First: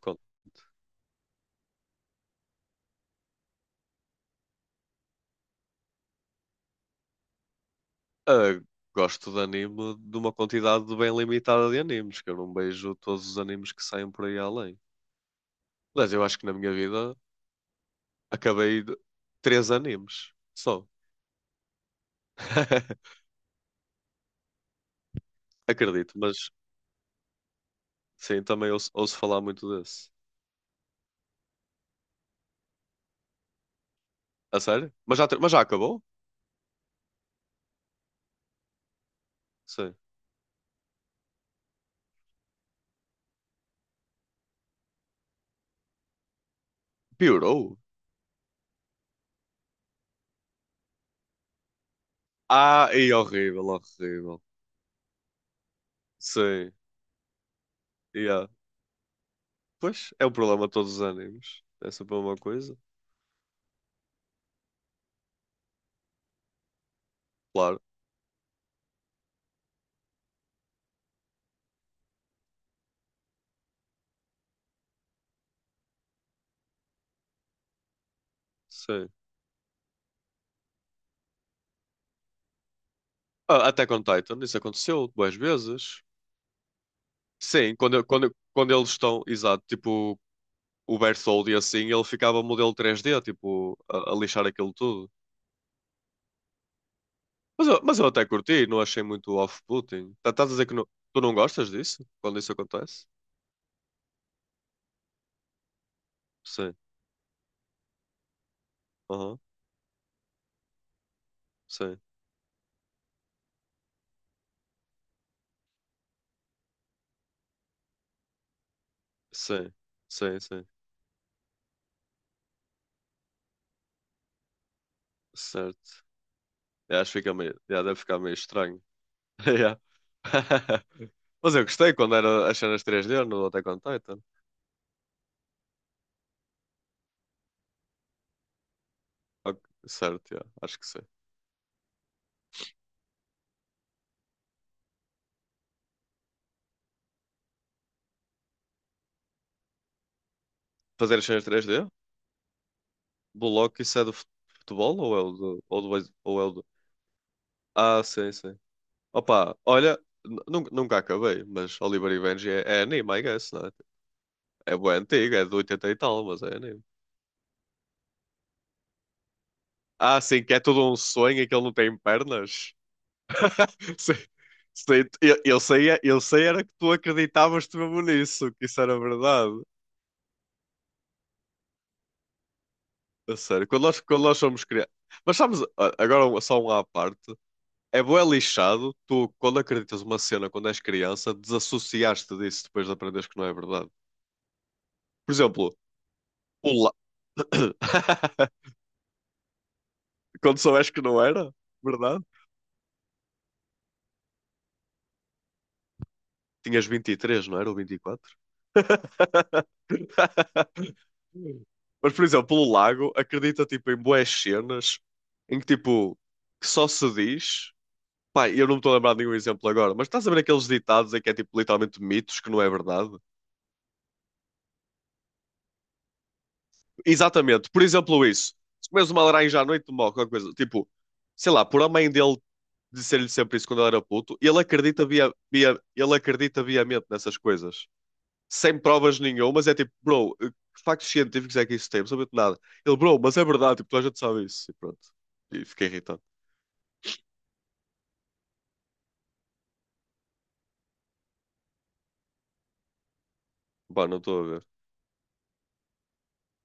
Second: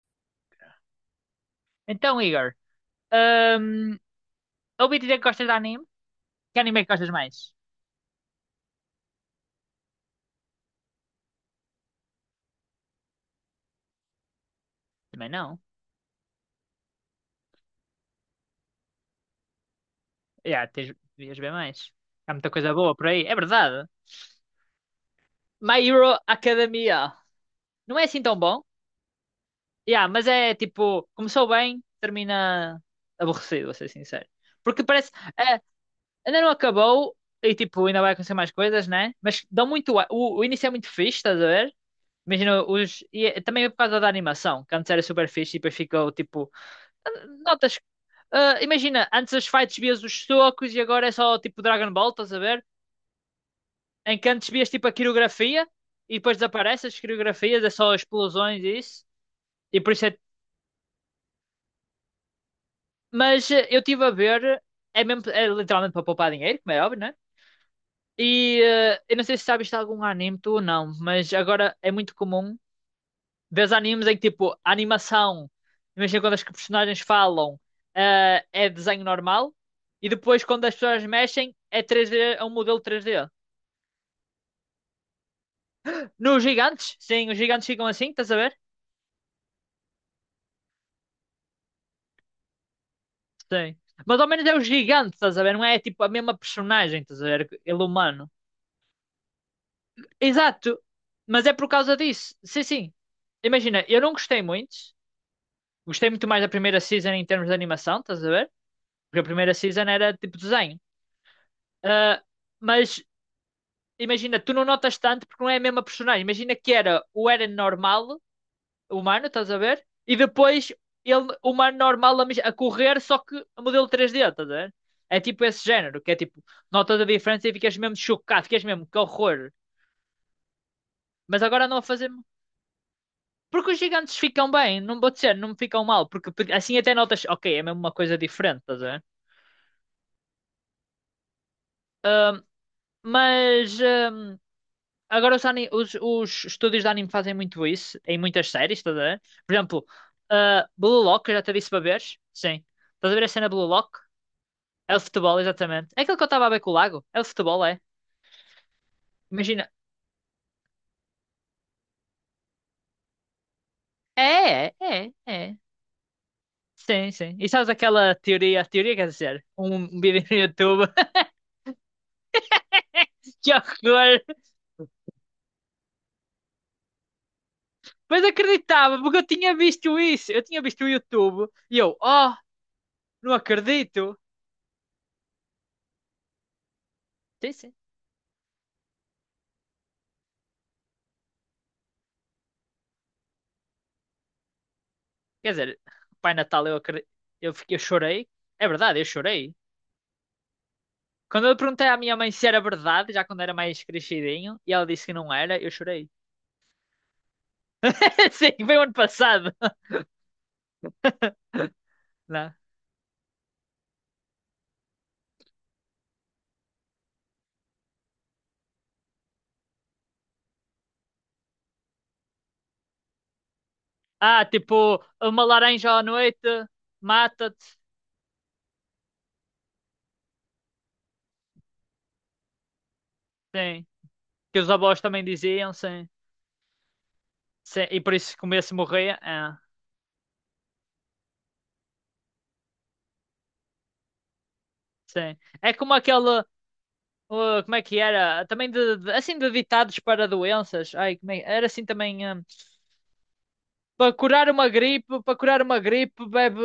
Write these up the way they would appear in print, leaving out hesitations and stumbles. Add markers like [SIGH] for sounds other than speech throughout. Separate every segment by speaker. Speaker 1: con-
Speaker 2: Então, Igor, hum, ouvi dizer que gostas de anime? Que anime é que gostas mais?
Speaker 1: ah, Gosto de anime de uma quantidade bem limitada de animes, que eu não vejo todos os animes que saem por aí além.
Speaker 2: Também não.
Speaker 1: Aliás, eu acho que na minha vida acabei três animes
Speaker 2: Já,
Speaker 1: só.
Speaker 2: tens, devias ver mais. Há muita coisa boa por
Speaker 1: [LAUGHS]
Speaker 2: aí. É verdade. My
Speaker 1: Acredito,
Speaker 2: Hero
Speaker 1: mas
Speaker 2: Academia. Não é assim tão
Speaker 1: sim,
Speaker 2: bom.
Speaker 1: também ouço falar muito
Speaker 2: Já,
Speaker 1: desse.
Speaker 2: mas é tipo, começou bem, termina aborrecido, vou ser sincero.
Speaker 1: A
Speaker 2: Porque
Speaker 1: sério?
Speaker 2: parece,
Speaker 1: Mas
Speaker 2: eh,
Speaker 1: já acabou?
Speaker 2: ainda não acabou e tipo, ainda vai acontecer mais coisas, né? Mas dão
Speaker 1: Sim.
Speaker 2: muito, a- o início é muito fixe, estás a ver? Imagina os, e é- também é por causa da animação, que antes era super fixe e depois ficou tipo,
Speaker 1: Piorou?
Speaker 2: notas. Ah, imagina, antes as fights vias os socos e agora é só tipo Dragon Ball, estás a ver?
Speaker 1: Ah, e horrível,
Speaker 2: Em que
Speaker 1: horrível.
Speaker 2: antes vias tipo a coreografia e depois
Speaker 1: Sim,
Speaker 2: desaparece as coreografias, é só
Speaker 1: yeah.
Speaker 2: explosões e isso. E por isso
Speaker 1: Pois,
Speaker 2: é...
Speaker 1: é o problema de todos os animes. É sempre uma coisa.
Speaker 2: Mas eu estive a ver, é, mesmo, é literalmente para poupar dinheiro, como é óbvio, né?
Speaker 1: Claro,
Speaker 2: E eu não sei se sabes de algum anime tu ou não, mas agora é muito comum ver animes em que tipo a animação, imagina quando as personagens falam, é desenho
Speaker 1: sim.
Speaker 2: normal e depois quando as pessoas mexem é 3D, é um modelo 3D.
Speaker 1: Ah, Attack on Titan, isso aconteceu duas vezes.
Speaker 2: Nos gigantes, sim, os gigantes
Speaker 1: Sim,
Speaker 2: ficam
Speaker 1: quando,
Speaker 2: assim, estás
Speaker 1: quando,
Speaker 2: a ver?
Speaker 1: quando eles estão, exato, tipo o Berthold e assim, ele ficava modelo 3D,
Speaker 2: Sim.
Speaker 1: tipo, a
Speaker 2: Mas ao
Speaker 1: lixar
Speaker 2: menos é o
Speaker 1: aquilo tudo.
Speaker 2: gigante, estás a ver? Não é tipo a mesma personagem, estás a ver?
Speaker 1: Mas eu,
Speaker 2: Ele
Speaker 1: mas eu até
Speaker 2: humano.
Speaker 1: curti, não achei muito off-putting. Estás a dizer que
Speaker 2: Exato.
Speaker 1: tu não
Speaker 2: Mas é por
Speaker 1: gostas
Speaker 2: causa
Speaker 1: disso?
Speaker 2: disso.
Speaker 1: Quando isso
Speaker 2: Sim, sim.
Speaker 1: acontece?
Speaker 2: Imagina, eu não gostei muito. Gostei muito mais da
Speaker 1: Sim,
Speaker 2: primeira season em termos de animação, estás a ver? Porque a
Speaker 1: aham,
Speaker 2: primeira season era tipo desenho.
Speaker 1: sim,
Speaker 2: Ah, mas imagina, tu não notas tanto porque não é a mesma personagem. Imagina que era o Eren normal humano, estás a
Speaker 1: sim,
Speaker 2: ver? E
Speaker 1: sim, sim,
Speaker 2: depois ele, humano normal a, mis- a correr, só que a modelo três d estás a ver? É tipo esse
Speaker 1: certo.
Speaker 2: género, que é tipo,
Speaker 1: Eu
Speaker 2: notas a
Speaker 1: acho que fica
Speaker 2: diferença e
Speaker 1: meio,
Speaker 2: ficas
Speaker 1: yeah,
Speaker 2: mesmo
Speaker 1: deve ficar meio
Speaker 2: chocado, ficas
Speaker 1: estranho.
Speaker 2: mesmo, que
Speaker 1: [LAUGHS]
Speaker 2: horror.
Speaker 1: Yeah. [LAUGHS]
Speaker 2: Mas
Speaker 1: Mas eu
Speaker 2: agora não a
Speaker 1: gostei
Speaker 2: fazer.
Speaker 1: quando era as cenas 3D no Attack
Speaker 2: Porque os
Speaker 1: on
Speaker 2: gigantes
Speaker 1: Titan.
Speaker 2: ficam bem, não vou dizer, não ficam mal, porque porque assim até notas, ok, é mesmo uma coisa diferente, estás a ver?
Speaker 1: Ok, certo, yeah, acho que sim.
Speaker 2: Mas agora os, ani- os estúdios de anime fazem muito isso em muitas séries, estás a ver? Por exemplo, ah, Blue
Speaker 1: Fazer as
Speaker 2: Lock, eu já
Speaker 1: cenas
Speaker 2: te disse para
Speaker 1: 3D?
Speaker 2: veres? Sim. Estás a ver a cena Blue
Speaker 1: Bullock,
Speaker 2: Lock?
Speaker 1: isso é do
Speaker 2: É
Speaker 1: futebol
Speaker 2: o
Speaker 1: ou é o
Speaker 2: futebol,
Speaker 1: do. Ou
Speaker 2: exatamente. É aquilo que eu
Speaker 1: ou é
Speaker 2: estava a
Speaker 1: o
Speaker 2: ver
Speaker 1: do.
Speaker 2: com o lago. É o futebol, é.
Speaker 1: Ah, sim, sim. Opa,
Speaker 2: Imagina.
Speaker 1: olha, nunca acabei, mas Oliver e Benji é anime, I guess, não é?
Speaker 2: É,
Speaker 1: É bué
Speaker 2: é,
Speaker 1: antigo,
Speaker 2: é,
Speaker 1: é de
Speaker 2: é.
Speaker 1: 80 e tal, mas é anime.
Speaker 2: Sim, sim. E sabes aquela teoria, teoria quer dizer, um
Speaker 1: Ah,
Speaker 2: vídeo no
Speaker 1: sim, que é
Speaker 2: YouTube.
Speaker 1: tudo um
Speaker 2: [LAUGHS]
Speaker 1: sonho e que ele não tem pernas.
Speaker 2: Que é
Speaker 1: [LAUGHS] Sim,
Speaker 2: horror!
Speaker 1: sim, eu sei era que tu acreditavas te mesmo
Speaker 2: Mas
Speaker 1: nisso, que isso era
Speaker 2: acreditava, porque eu tinha
Speaker 1: verdade.
Speaker 2: visto isso. Eu tinha visto o YouTube. E eu, oh, não
Speaker 1: A sério, quando nós,
Speaker 2: acredito.
Speaker 1: quando nós somos crianças. Mas sabes, agora só um à parte.
Speaker 2: Sim, sim.
Speaker 1: É bué lixado, tu, quando acreditas uma cena quando és criança, desassociaste disso depois de aprenderes que não é verdade. Por
Speaker 2: Quer dizer,
Speaker 1: exemplo,
Speaker 2: Pai Natal, eu
Speaker 1: o
Speaker 2: acredito.
Speaker 1: la-
Speaker 2: Eu, fiquei- eu chorei. É
Speaker 1: [COUGHS]
Speaker 2: verdade, eu chorei.
Speaker 1: Quando soubeste que não
Speaker 2: Quando
Speaker 1: era
Speaker 2: eu perguntei à minha
Speaker 1: verdade,
Speaker 2: mãe se era verdade, já quando era mais crescidinho, e ela disse que não era, eu chorei.
Speaker 1: tinhas 23, não era? Ou
Speaker 2: [LAUGHS]
Speaker 1: 24?
Speaker 2: Sim, foi o ano passado.
Speaker 1: [LAUGHS]
Speaker 2: [LAUGHS]
Speaker 1: Mas, por
Speaker 2: Não.
Speaker 1: exemplo, o lago acredita, tipo, em bué cenas em que, tipo, que só se diz. Pá, eu não me estou a lembrar de nenhum exemplo agora, mas estás a ver aqueles ditados em que é, tipo, literalmente mitos que não é verdade?
Speaker 2: Ah, tipo, uma laranja à noite mata-te.
Speaker 1: Exatamente. Por exemplo, isso. Se comes uma laranja à noite, morre qualquer coisa. Tipo, sei lá, por a mãe dele dizer-lhe sempre isso quando
Speaker 2: Sim.
Speaker 1: ele era puto, ele
Speaker 2: Que os avós
Speaker 1: acredita
Speaker 2: também
Speaker 1: via,
Speaker 2: diziam,
Speaker 1: via,
Speaker 2: sim.
Speaker 1: ele acredita viamente nessas
Speaker 2: Sim.
Speaker 1: coisas.
Speaker 2: E por isso comer se
Speaker 1: Sem
Speaker 2: morria.
Speaker 1: provas
Speaker 2: É,
Speaker 1: nenhumas, é tipo, bro, que factos científicos é que isso tem? Não sabia de nada. Ele, bro, mas é verdade, tipo, toda a gente sabe isso. E pronto.
Speaker 2: sim.
Speaker 1: E
Speaker 2: É
Speaker 1: fiquei
Speaker 2: como
Speaker 1: irritado.
Speaker 2: aquele. Como é que era? Também de- assim de ditados para doenças. Ai, como é- Era assim também.
Speaker 1: Pá,
Speaker 2: Para
Speaker 1: não estou a
Speaker 2: curar
Speaker 1: ver.
Speaker 2: uma gripe, para curar uma gripe, bebe.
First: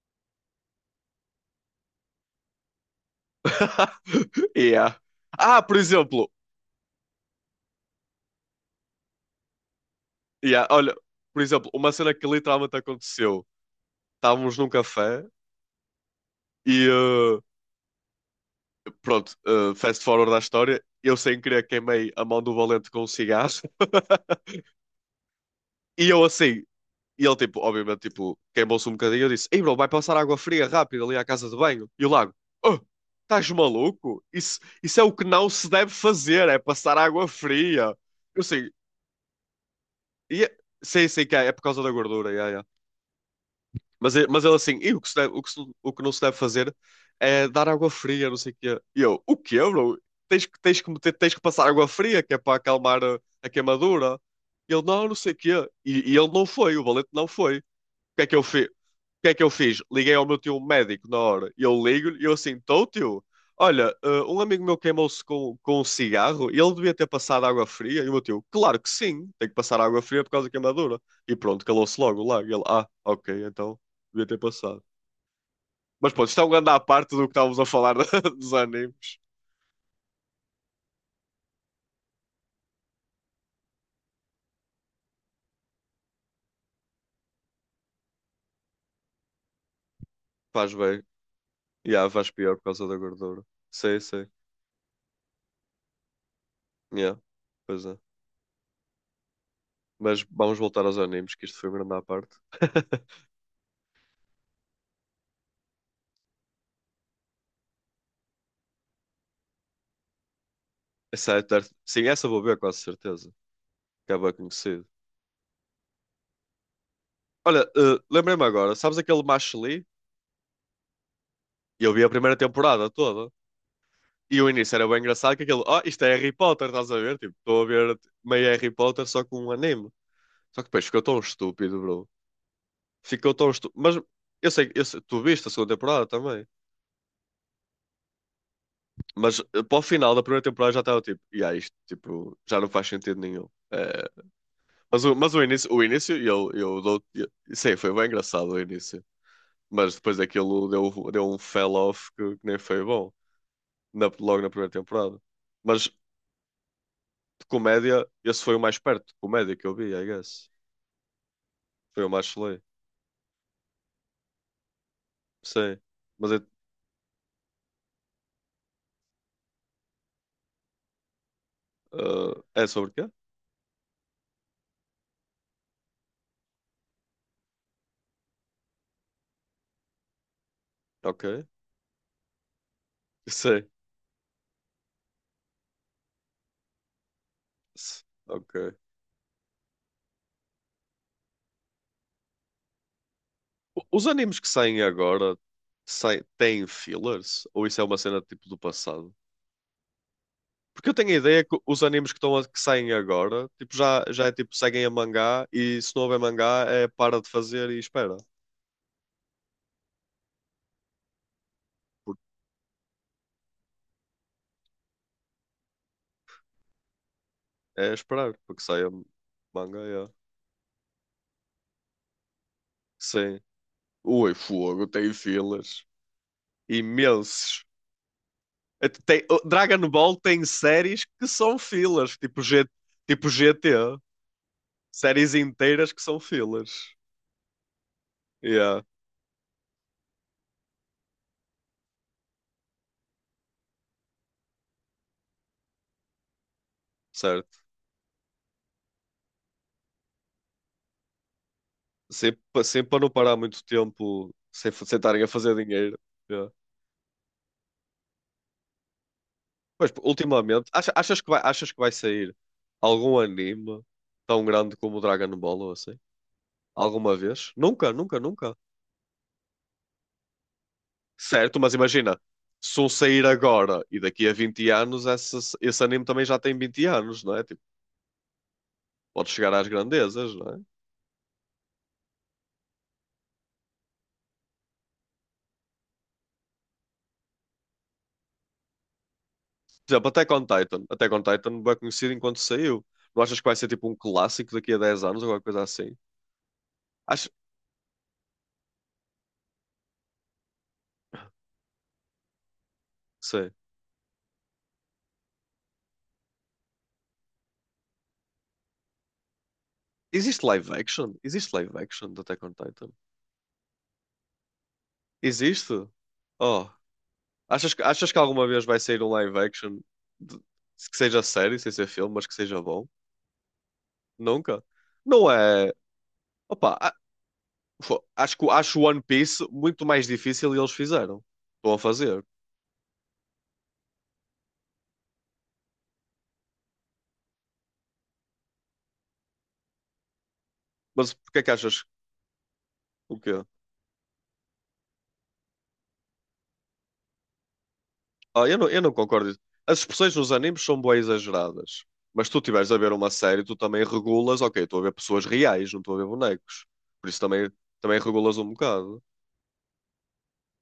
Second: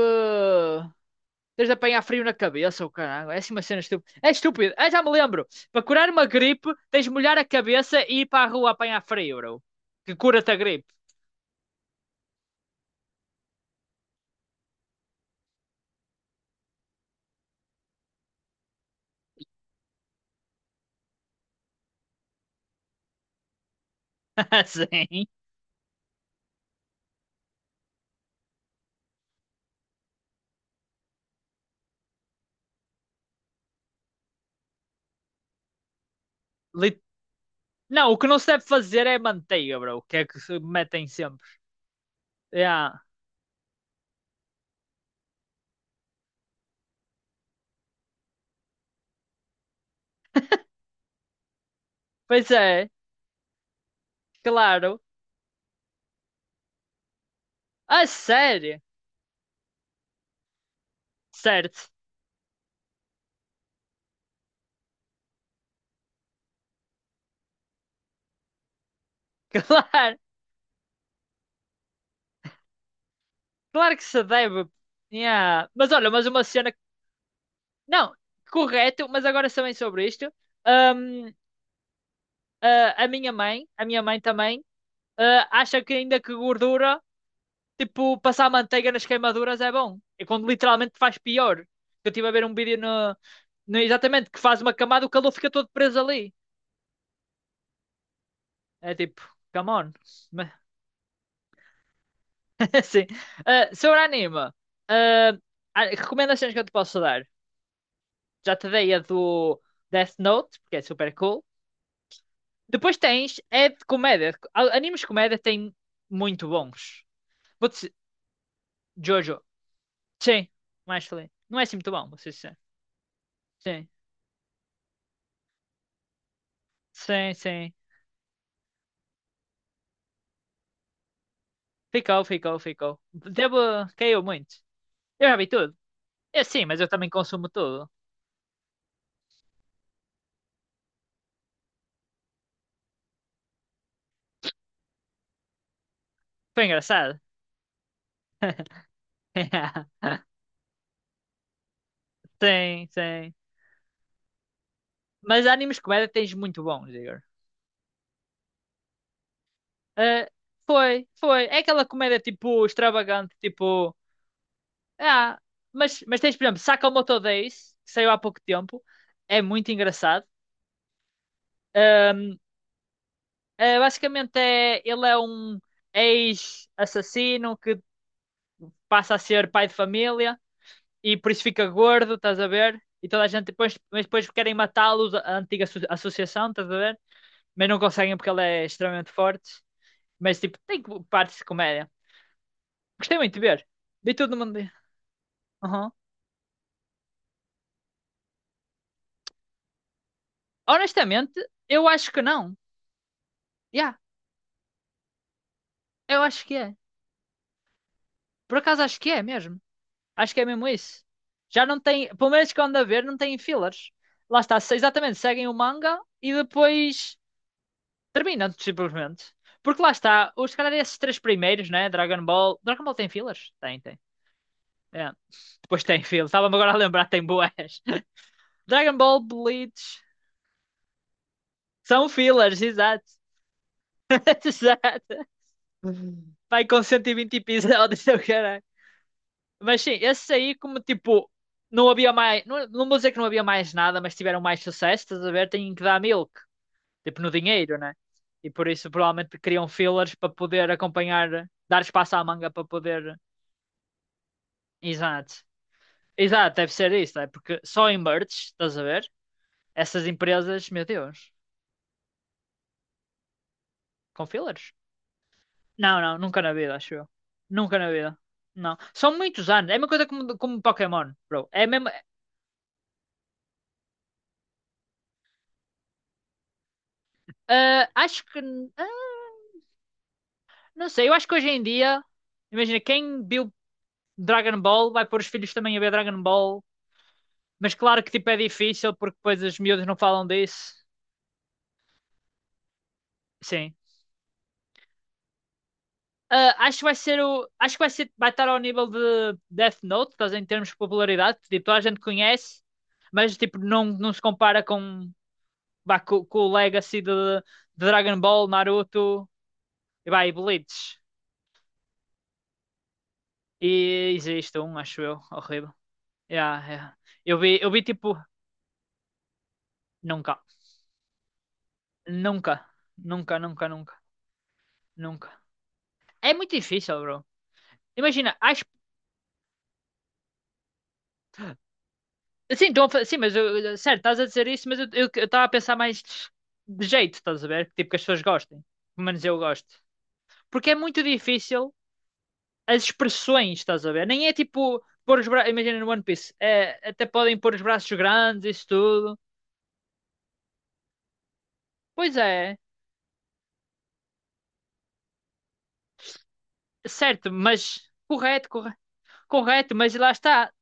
Speaker 2: Tens de apanhar frio na cabeça, o caralho. É assim uma cena estúpida. É
Speaker 1: [LAUGHS]
Speaker 2: estúpido. Ah,
Speaker 1: Yeah.
Speaker 2: já me lembro.
Speaker 1: Ah, por
Speaker 2: Para curar uma
Speaker 1: exemplo,
Speaker 2: gripe, tens de molhar a cabeça e ir para a rua apanhar frio, bro. Que cura-te a
Speaker 1: yeah,
Speaker 2: gripe.
Speaker 1: olha, por exemplo, uma cena que literalmente aconteceu. Estávamos num café e pronto, fast forward da história, eu sem querer queimei a mão do Valente com um cigarro. [LAUGHS]
Speaker 2: [LAUGHS] Sim.
Speaker 1: E eu assim, e ele tipo, obviamente, tipo, queimou-se um bocadinho. Eu disse, ei bro, vai passar água fria rápido ali à casa de banho. E o Lago, oh, estás maluco? Isso é o que não se deve fazer, é passar
Speaker 2: Lit-
Speaker 1: água fria.
Speaker 2: Não, o que não
Speaker 1: Eu
Speaker 2: se deve
Speaker 1: assim,
Speaker 2: fazer é manteiga, bro. Que é que
Speaker 1: "Ia-
Speaker 2: se metem
Speaker 1: sim, sim, que é,
Speaker 2: sempre.
Speaker 1: é por causa da gordura, ia, ia."
Speaker 2: Yeah.
Speaker 1: Mas, mas ele assim, e o que não se deve fazer é dar água fria, não sei o quê. E eu, o quê, bro? Tens que passar água fria, que é
Speaker 2: Pois
Speaker 1: para
Speaker 2: é,
Speaker 1: acalmar a queimadura. E ele,
Speaker 2: claro.
Speaker 1: não, não sei o quê. E ele não foi, o valente não foi. O
Speaker 2: A
Speaker 1: que é que eu fiz?
Speaker 2: sério?
Speaker 1: Liguei ao meu tio médico na hora. E eu
Speaker 2: Certo. [LAUGHS]
Speaker 1: ligo-lhe e eu assim, tô tio, olha, um amigo meu queimou-se com um cigarro e ele devia ter passado água fria. E o meu tio, claro que sim, tem que passar água
Speaker 2: Claro.
Speaker 1: fria por causa da queimadura. E pronto, calou-se logo lá. E ele, ah, ok, então
Speaker 2: Claro que se
Speaker 1: devia ter
Speaker 2: deve.
Speaker 1: passado.
Speaker 2: Yeah. Mas olha,
Speaker 1: Mas
Speaker 2: mas
Speaker 1: pronto, isto
Speaker 2: uma
Speaker 1: é um grande
Speaker 2: cena.
Speaker 1: à parte do que estávamos a falar
Speaker 2: Não,
Speaker 1: [LAUGHS] dos
Speaker 2: correto,
Speaker 1: animes.
Speaker 2: mas agora também sobre isto. Hum, ah, a minha mãe também, ah, acha que ainda que gordura, tipo, passar manteiga nas queimaduras é bom. E quando
Speaker 1: Faz
Speaker 2: literalmente
Speaker 1: bem.
Speaker 2: faz pior.
Speaker 1: Yeah,
Speaker 2: Eu estive a
Speaker 1: faz
Speaker 2: ver um
Speaker 1: pior por
Speaker 2: vídeo
Speaker 1: causa da
Speaker 2: no,
Speaker 1: gordura.
Speaker 2: no-
Speaker 1: Sei, sei.
Speaker 2: exatamente, que faz uma camada, o calor fica todo preso ali.
Speaker 1: Yeah, pois é.
Speaker 2: É tipo, come on.
Speaker 1: Mas
Speaker 2: Mas,
Speaker 1: vamos voltar aos animes, que isto foi um grande à parte.
Speaker 2: [LAUGHS] Assim.
Speaker 1: [LAUGHS]
Speaker 2: Ah, sobre anime, ah, ah, recomendações que eu te posso dar. Já te dei a do Death Note, porque é super cool.
Speaker 1: Sim, essa eu vou ver, quase
Speaker 2: Depois
Speaker 1: certeza.
Speaker 2: tens, é de
Speaker 1: Que é
Speaker 2: comédia.
Speaker 1: bem
Speaker 2: A-
Speaker 1: conhecido.
Speaker 2: Animes de comédia têm muito bons. Vou
Speaker 1: Olha,
Speaker 2: te
Speaker 1: lembrei-me agora, sabes aquele
Speaker 2: Jojo.
Speaker 1: Macho Lee?
Speaker 2: Sim, mais feliz. Não é assim muito
Speaker 1: Eu vi
Speaker 2: bom,
Speaker 1: a
Speaker 2: vou ser
Speaker 1: primeira
Speaker 2: sincero.
Speaker 1: temporada toda.
Speaker 2: Sim,
Speaker 1: E o início era bem engraçado, que aquele, oh, isto é Harry Potter, estás a ver?
Speaker 2: sim,
Speaker 1: Tipo, estou a
Speaker 2: sim.
Speaker 1: ver meio Harry Potter só com um anime. Só que depois ficou tão estúpido, bro.
Speaker 2: Ficou, ficou, ficou.
Speaker 1: Ficou tão
Speaker 2: Devo,
Speaker 1: estúpido. Mas
Speaker 2: caiu muito.
Speaker 1: tu
Speaker 2: Eu já vi
Speaker 1: viste a segunda
Speaker 2: tudo.
Speaker 1: temporada
Speaker 2: É
Speaker 1: também.
Speaker 2: sim, mas eu também consumo tudo.
Speaker 1: Mas para o final da primeira temporada já estava tipo, e aí isto, tipo, já não faz sentido nenhum. Mas, mas o início, eu,
Speaker 2: Foi
Speaker 1: eu dou.
Speaker 2: engraçado.
Speaker 1: Eu, sei, foi bem engraçado o início. Mas depois
Speaker 2: [LAUGHS]
Speaker 1: aquilo deu um fell off que nem foi
Speaker 2: Sim,
Speaker 1: bom.
Speaker 2: sim.
Speaker 1: Logo na primeira temporada.
Speaker 2: Mas animes
Speaker 1: Mas
Speaker 2: de
Speaker 1: de
Speaker 2: comédia tens muito bons, Igor.
Speaker 1: comédia, esse foi o mais perto de comédia que eu vi, I
Speaker 2: Ah,
Speaker 1: guess.
Speaker 2: foi, foi. É aquela
Speaker 1: Foi o
Speaker 2: comédia
Speaker 1: mais chulé.
Speaker 2: tipo extravagante, tipo. Ah,
Speaker 1: Sim.
Speaker 2: mas
Speaker 1: Mas
Speaker 2: tens,
Speaker 1: é,
Speaker 2: por exemplo, Sakamoto Days, que saiu há pouco tempo. É muito engraçado. Ahm,
Speaker 1: ah, é sobre quê?
Speaker 2: ah, basicamente, é, ele é um ex-assassino que passa a ser pai de família e
Speaker 1: Ok.
Speaker 2: por isso
Speaker 1: [LAUGHS]
Speaker 2: fica gordo, estás a ver? E toda a gente
Speaker 1: Sim,
Speaker 2: depois, mas depois querem matá-lo, a antiga asso- associação, estás a ver? Mas não conseguem porque ele é
Speaker 1: Ok.
Speaker 2: extremamente forte. Mas tipo, tem partes de comédia. Gostei muito de ver.
Speaker 1: Os
Speaker 2: Vi tudo no
Speaker 1: animes que
Speaker 2: mundo.
Speaker 1: saem agora,
Speaker 2: Uhum.
Speaker 1: têm fillers? Ou isso é uma cena tipo do passado? Porque eu tenho a
Speaker 2: Honestamente,
Speaker 1: ideia que os
Speaker 2: eu acho
Speaker 1: animes que,
Speaker 2: que não.
Speaker 1: que saem agora tipo,
Speaker 2: Yeah,
Speaker 1: já é tipo seguem a mangá e se não houver
Speaker 2: eu acho que
Speaker 1: mangá
Speaker 2: é.
Speaker 1: é para de fazer e espera.
Speaker 2: Por acaso acho que é mesmo. Acho que é mesmo isso. Já não tem,
Speaker 1: Por-
Speaker 2: pelo menos que eu ando a ver, não tem fillers. Lá está, se- exatamente, seguem o manga e depois
Speaker 1: É esperar,
Speaker 2: terminam
Speaker 1: porque saia
Speaker 2: simplesmente.
Speaker 1: manga,
Speaker 2: Porque lá
Speaker 1: yeah.
Speaker 2: está, os, se calhar esses três primeiros, né? Dragon Ball. Dragon Ball tem
Speaker 1: Sim.
Speaker 2: fillers? Tem, tem.
Speaker 1: Ui, fogo,
Speaker 2: É.
Speaker 1: tem
Speaker 2: Depois
Speaker 1: fillers
Speaker 2: tem fillers. Estava-me agora a lembrar, tem boas.
Speaker 1: imensos.
Speaker 2: [LAUGHS] Dragon Ball
Speaker 1: O Dragon
Speaker 2: Bleach.
Speaker 1: Ball tem séries que são
Speaker 2: São
Speaker 1: fillers, tipo,
Speaker 2: fillers, exato.
Speaker 1: GT,
Speaker 2: [LAUGHS] Exato.
Speaker 1: séries inteiras que são
Speaker 2: Uhum. Vai com
Speaker 1: fillers.
Speaker 2: 120 episódios, eu caralho.
Speaker 1: Yeah,
Speaker 2: Mas sim, esse aí, como tipo, não havia mais. Não, não vou dizer que não havia mais nada, mas tiveram mais sucesso, estás a ver? Têm que dar milk, tipo, no
Speaker 1: certo.
Speaker 2: dinheiro, né? E por isso provavelmente criam fillers para poder acompanhar, dar espaço à
Speaker 1: Sempre,
Speaker 2: manga para
Speaker 1: sempre para não
Speaker 2: poder.
Speaker 1: parar muito tempo sem sem estarem a
Speaker 2: Exato.
Speaker 1: fazer dinheiro. Yeah.
Speaker 2: Exato, deve ser isso, é? Porque só em merch, estás a ver?
Speaker 1: Mas pô,
Speaker 2: Essas empresas,
Speaker 1: ultimamente,
Speaker 2: meu Deus,
Speaker 1: achas que vai sair algum anime
Speaker 2: com
Speaker 1: tão
Speaker 2: fillers?
Speaker 1: grande como o Dragon Ball ou assim?
Speaker 2: Não, não, nunca na vida, acho eu.
Speaker 1: Alguma vez?
Speaker 2: Nunca na
Speaker 1: Nunca,
Speaker 2: vida.
Speaker 1: nunca, nunca.
Speaker 2: Não. São muitos anos. É uma coisa como, como Pokémon, bro.
Speaker 1: Certo,
Speaker 2: É
Speaker 1: mas
Speaker 2: mesmo,
Speaker 1: imagina, se um sair agora e daqui a 20 anos, esse anime também já tem 20 anos, não é? Tipo,
Speaker 2: Ah, acho que. Ah,
Speaker 1: pode chegar às grandezas, não é?
Speaker 2: não sei, eu acho que hoje em dia. Imagina, quem viu Dragon Ball vai pôr os filhos também a ver Dragon Ball. Mas claro que tipo é difícil porque depois as miúdas
Speaker 1: Por
Speaker 2: não
Speaker 1: exemplo,
Speaker 2: falam
Speaker 1: Attack on
Speaker 2: disso.
Speaker 1: Titan. Attack on Titan bem conhecido enquanto saiu. Não achas que vai ser
Speaker 2: Sim.
Speaker 1: tipo um clássico daqui a 10 anos ou alguma coisa assim?
Speaker 2: Ah, acho que vai ser
Speaker 1: Acho,
Speaker 2: o. Acho que vai ser. Vai estar ao nível de Death Note, estás a ver, em termos de popularidade. Tipo, toda a gente conhece, mas
Speaker 1: sei.
Speaker 2: tipo, não, não se compara com, vá, co- com, o Legacy de Dragon Ball, Naruto e vai, e
Speaker 1: Existe live
Speaker 2: Bleach.
Speaker 1: action? Existe live action de Attack on Titan?
Speaker 2: E existe um, acho eu, horrível.
Speaker 1: Existe?
Speaker 2: Yeah,
Speaker 1: Oh,
Speaker 2: yeah. Eu vi
Speaker 1: achas
Speaker 2: tipo.
Speaker 1: que alguma vez vai sair um live action de-
Speaker 2: Nunca,
Speaker 1: que seja série, sem ser filme, mas que seja
Speaker 2: nunca,
Speaker 1: bom?
Speaker 2: nunca, nunca, nunca,
Speaker 1: Nunca.
Speaker 2: nunca.
Speaker 1: Não é.
Speaker 2: É muito
Speaker 1: Opa,
Speaker 2: difícil, bro. Imagina,
Speaker 1: acho que
Speaker 2: acho.
Speaker 1: acho One Piece muito mais difícil e eles fizeram. Estão a fazer.
Speaker 2: Sim, então, sim, mas eu- certo, estás a dizer isso, mas eu estava a pensar mais de jeito, estás a ver? Tipo, que as pessoas gostem. Pelo menos eu gosto. Porque é muito
Speaker 1: Mas porque é que
Speaker 2: difícil
Speaker 1: achas
Speaker 2: as
Speaker 1: o quê?
Speaker 2: expressões, estás a ver? Nem é tipo pôr os braços. Imagina no One Piece, é, até podem pôr os braços
Speaker 1: Ah,
Speaker 2: grandes,
Speaker 1: eu
Speaker 2: isso
Speaker 1: não, eu não
Speaker 2: tudo.
Speaker 1: concordo. As expressões nos animes são bué exageradas.
Speaker 2: Pois
Speaker 1: Mas se tu
Speaker 2: é,
Speaker 1: estiveres a ver uma série, tu também regulas, ok, estou a ver pessoas reais, não estou a ver bonecos. Por isso
Speaker 2: certo,
Speaker 1: também,
Speaker 2: mas
Speaker 1: também regulas um
Speaker 2: correto, corre-
Speaker 1: bocado.
Speaker 2: correto, mas lá está.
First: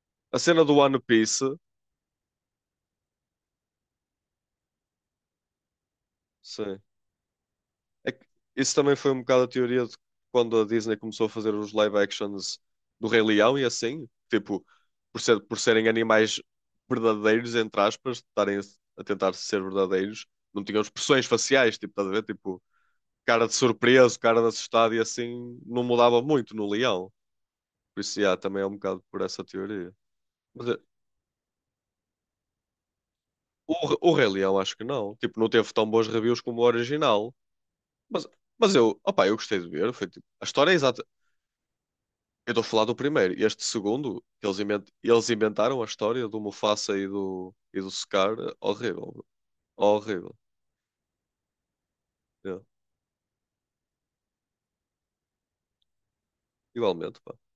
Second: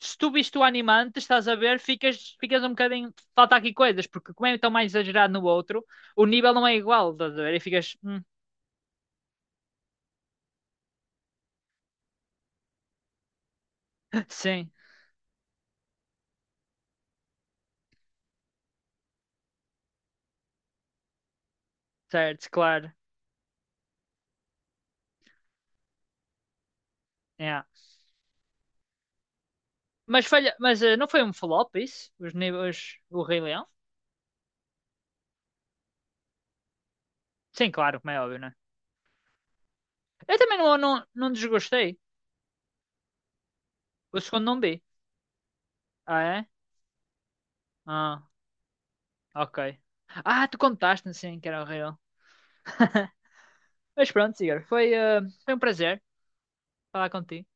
Speaker 2: Se tu
Speaker 1: A
Speaker 2: viste o
Speaker 1: cena do
Speaker 2: anime
Speaker 1: One Piece,
Speaker 2: estás a ver, ficas, ficas um bocadinho. Falta aqui coisas, porque como é tão mais exagerado no outro, o nível não é
Speaker 1: sim.
Speaker 2: igual, estás a ver? E ficas,
Speaker 1: É que isso também foi um bocado a teoria de quando a Disney começou a fazer os live actions do Rei Leão e assim,
Speaker 2: [LAUGHS]
Speaker 1: tipo,
Speaker 2: Sim,
Speaker 1: por serem animais verdadeiros, entre aspas, estarem a tentar ser verdadeiros, não tinham expressões faciais, tipo, estás a ver?
Speaker 2: certo,
Speaker 1: Tipo,
Speaker 2: claro.
Speaker 1: cara de surpreso, cara de assustado e assim, não mudava muito no Leão.
Speaker 2: Yeah."
Speaker 1: Por isso, yeah, também é um bocado por essa teoria.
Speaker 2: Mas, falha,
Speaker 1: Mas
Speaker 2: mas não foi um flop isso? Os níveis, o Rei Leão?
Speaker 1: o, o Rei Leão acho que não, tipo, não teve tão bons reviews como o original.
Speaker 2: Sim, claro, como é
Speaker 1: Mas,
Speaker 2: óbvio, né?
Speaker 1: mas eu, opá, eu gostei de ver, foi tipo,
Speaker 2: Eu
Speaker 1: a
Speaker 2: também
Speaker 1: história é
Speaker 2: não,
Speaker 1: exata.
Speaker 2: não, não desgostei.
Speaker 1: Eu estou a falar do primeiro. Este
Speaker 2: O
Speaker 1: segundo,
Speaker 2: segundo
Speaker 1: eles,
Speaker 2: não vi.
Speaker 1: inventaram a
Speaker 2: Ah,
Speaker 1: história do
Speaker 2: é?
Speaker 1: Mufasa e do
Speaker 2: Ah,
Speaker 1: Scar. Horrível, bro.
Speaker 2: ok.
Speaker 1: Horrível.
Speaker 2: Ah, tu contaste-me sim que era o Rei Leão.
Speaker 1: É.
Speaker 2: [LAUGHS] Mas pronto, Igor, foi, foi um prazer falar
Speaker 1: Igualmente, pá.
Speaker 2: contigo.